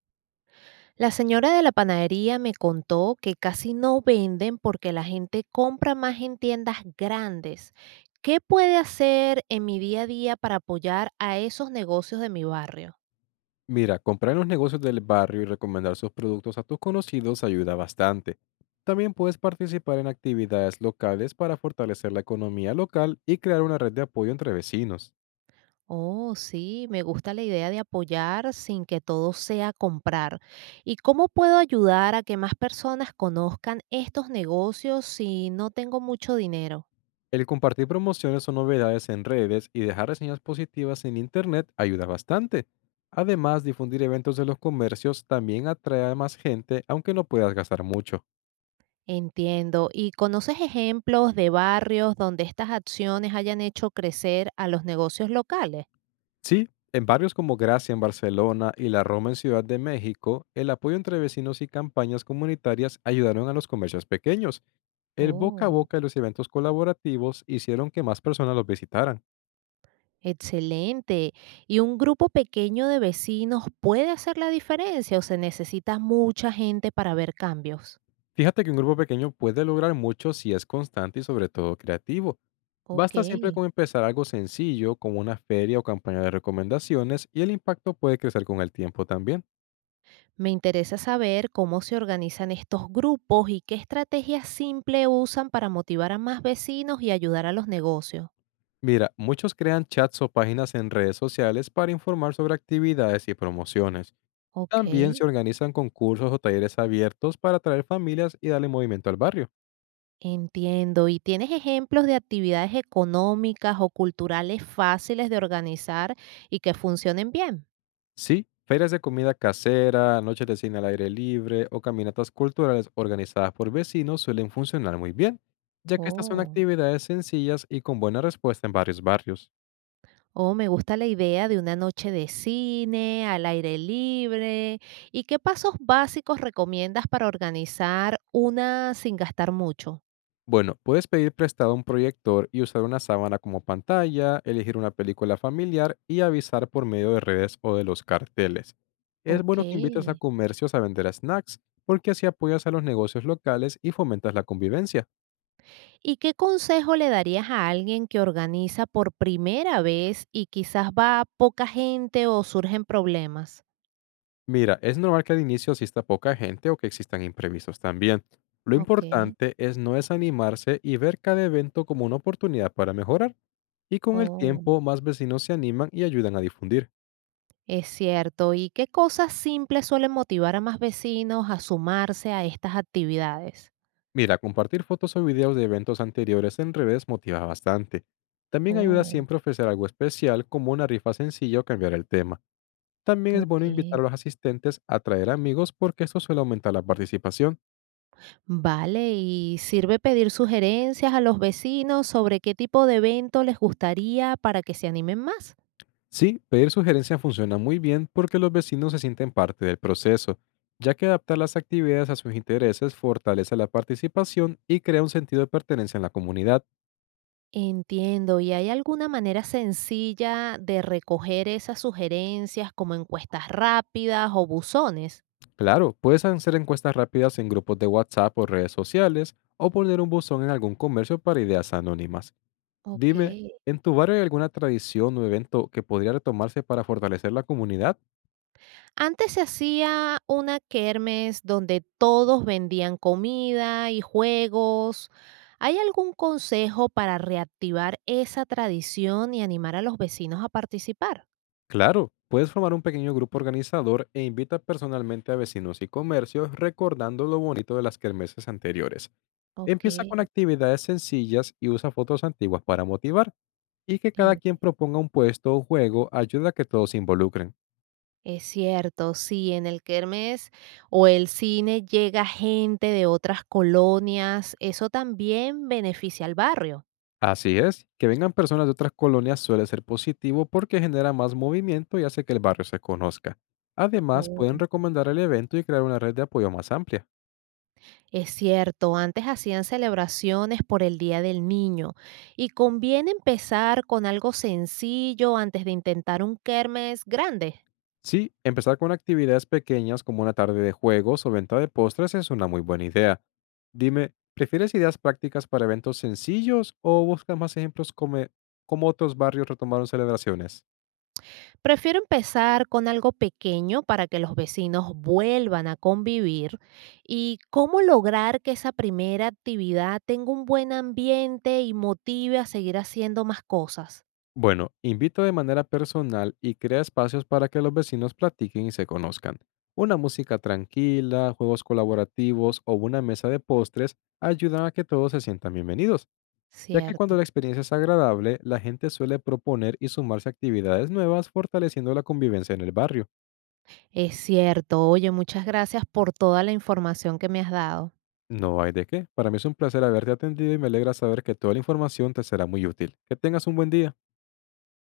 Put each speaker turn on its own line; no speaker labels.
La señora de la panadería me contó que casi no venden porque la gente compra más en tiendas grandes. ¿Qué puede hacer en mi día a día para apoyar a esos negocios de mi barrio?
Mira, comprar en los negocios del barrio y recomendar sus productos a tus conocidos ayuda bastante. También puedes participar en actividades locales para fortalecer la economía local y crear una red de apoyo entre vecinos.
Oh, sí, me gusta la idea de apoyar sin que todo sea comprar. ¿Y cómo puedo ayudar a que más personas conozcan estos negocios si no tengo mucho dinero?
El compartir promociones o novedades en redes y dejar reseñas positivas en Internet ayuda bastante. Además, difundir eventos de los comercios también atrae a más gente, aunque no puedas gastar mucho.
Entiendo. ¿Y conoces ejemplos de barrios donde estas acciones hayan hecho crecer a los negocios locales?
Sí, en barrios como Gracia en Barcelona y La Roma en Ciudad de México, el apoyo entre vecinos y campañas comunitarias ayudaron a los comercios pequeños. El boca a
Oh,
boca y los eventos colaborativos hicieron que más personas los visitaran.
excelente. ¿Y un grupo pequeño de vecinos puede hacer la diferencia o se necesita mucha gente para ver cambios?
Fíjate que un grupo pequeño puede lograr mucho si es constante y sobre todo creativo.
Ok.
Basta siempre con empezar algo sencillo, como una feria o campaña de recomendaciones, y el impacto puede crecer con el tiempo también.
Me interesa saber cómo se organizan estos grupos y qué estrategias simples usan para motivar a más vecinos y ayudar a los negocios.
Mira, muchos crean chats o páginas en redes sociales para informar sobre actividades y promociones.
Ok.
También se organizan concursos o talleres abiertos para atraer familias y darle movimiento al barrio.
Entiendo. ¿Y tienes ejemplos de actividades económicas o culturales fáciles de organizar y que funcionen bien?
Sí, ferias de comida casera, noches de cine al aire libre o caminatas culturales organizadas por vecinos suelen funcionar muy bien, ya que estas son
Oh,
actividades sencillas y con buena respuesta en varios barrios.
oh, me gusta la idea de una noche de cine al aire libre. ¿Y qué pasos básicos recomiendas para organizar una sin gastar mucho?
Bueno, puedes pedir prestado un proyector y usar una sábana como pantalla, elegir una película familiar y avisar por medio de redes o de los carteles. Es
Ok.
bueno que invites a comercios a vender snacks, porque así apoyas a los negocios locales y fomentas la convivencia.
¿Y qué consejo le darías a alguien que organiza por primera vez y quizás va poca gente o surgen problemas?
Mira, es normal que al inicio asista poca gente o que existan imprevistos también. Lo
Ok.
importante es no desanimarse y ver cada evento como una oportunidad para mejorar, y con el
Oh.
tiempo más vecinos se animan y ayudan a difundir.
Es cierto. ¿Y qué cosas simples suelen motivar a más vecinos a sumarse a estas actividades?
Mira, compartir fotos o videos de eventos anteriores en redes motiva bastante. También ayuda
Oh,
siempre a ofrecer algo especial como una rifa sencilla o cambiar el tema. También es bueno invitar
ok.
a los asistentes a traer amigos porque esto suele aumentar la participación.
Vale, ¿y sirve pedir sugerencias a los vecinos sobre qué tipo de evento les gustaría para que se animen más?
Sí, pedir sugerencias funciona muy bien porque los vecinos se sienten parte del proceso, ya que adaptar las actividades a sus intereses fortalece la participación y crea un sentido de pertenencia en la comunidad.
Entiendo. ¿Y hay alguna manera sencilla de recoger esas sugerencias como encuestas rápidas o buzones?
Claro, puedes hacer encuestas rápidas en grupos de WhatsApp o redes sociales o poner un buzón en algún comercio para ideas anónimas.
Ok.
Dime, ¿en tu barrio hay alguna tradición o evento que podría retomarse para fortalecer la comunidad?
Antes se hacía una kermés donde todos vendían comida y juegos. ¿Hay algún consejo para reactivar esa tradición y animar a los vecinos a participar?
Claro, puedes formar un pequeño grupo organizador e invita personalmente a vecinos y comercios recordando lo bonito de las kermeses anteriores.
Ok,
Empieza con actividades sencillas y usa fotos antiguas para motivar y que cada
en-
quien proponga un puesto o juego ayuda a que todos se involucren.
es cierto, sí, en el kermés o el cine llega gente de otras colonias, eso también beneficia al barrio.
Así es, que vengan personas de otras colonias suele ser positivo porque genera más movimiento y hace que el barrio se conozca. Además, pueden recomendar el evento y crear una red de apoyo más amplia.
Es cierto, antes hacían celebraciones por el Día del Niño y conviene empezar con algo sencillo antes de intentar un kermes grande.
Sí, empezar con actividades pequeñas como una tarde de juegos o venta de postres es una muy buena idea. Dime, ¿prefieres ideas prácticas para eventos sencillos o buscas más ejemplos como otros barrios retomaron celebraciones?
Prefiero empezar con algo pequeño para que los vecinos vuelvan a convivir y cómo lograr que esa primera actividad tenga un buen ambiente y motive a seguir haciendo más cosas.
Bueno, invito de manera personal y crea espacios para que los vecinos platiquen y se conozcan. Una música tranquila, juegos colaborativos o una mesa de postres ayudan a que todos se sientan bienvenidos, ya que cuando
Cierto,
la experiencia es agradable, la gente suele proponer y sumarse a actividades nuevas, fortaleciendo la convivencia en el barrio.
es cierto. Oye, muchas gracias por toda la información que me has dado.
No hay de qué. Para mí es un placer haberte atendido y me alegra saber que toda la información te será muy útil. Que tengas un buen día.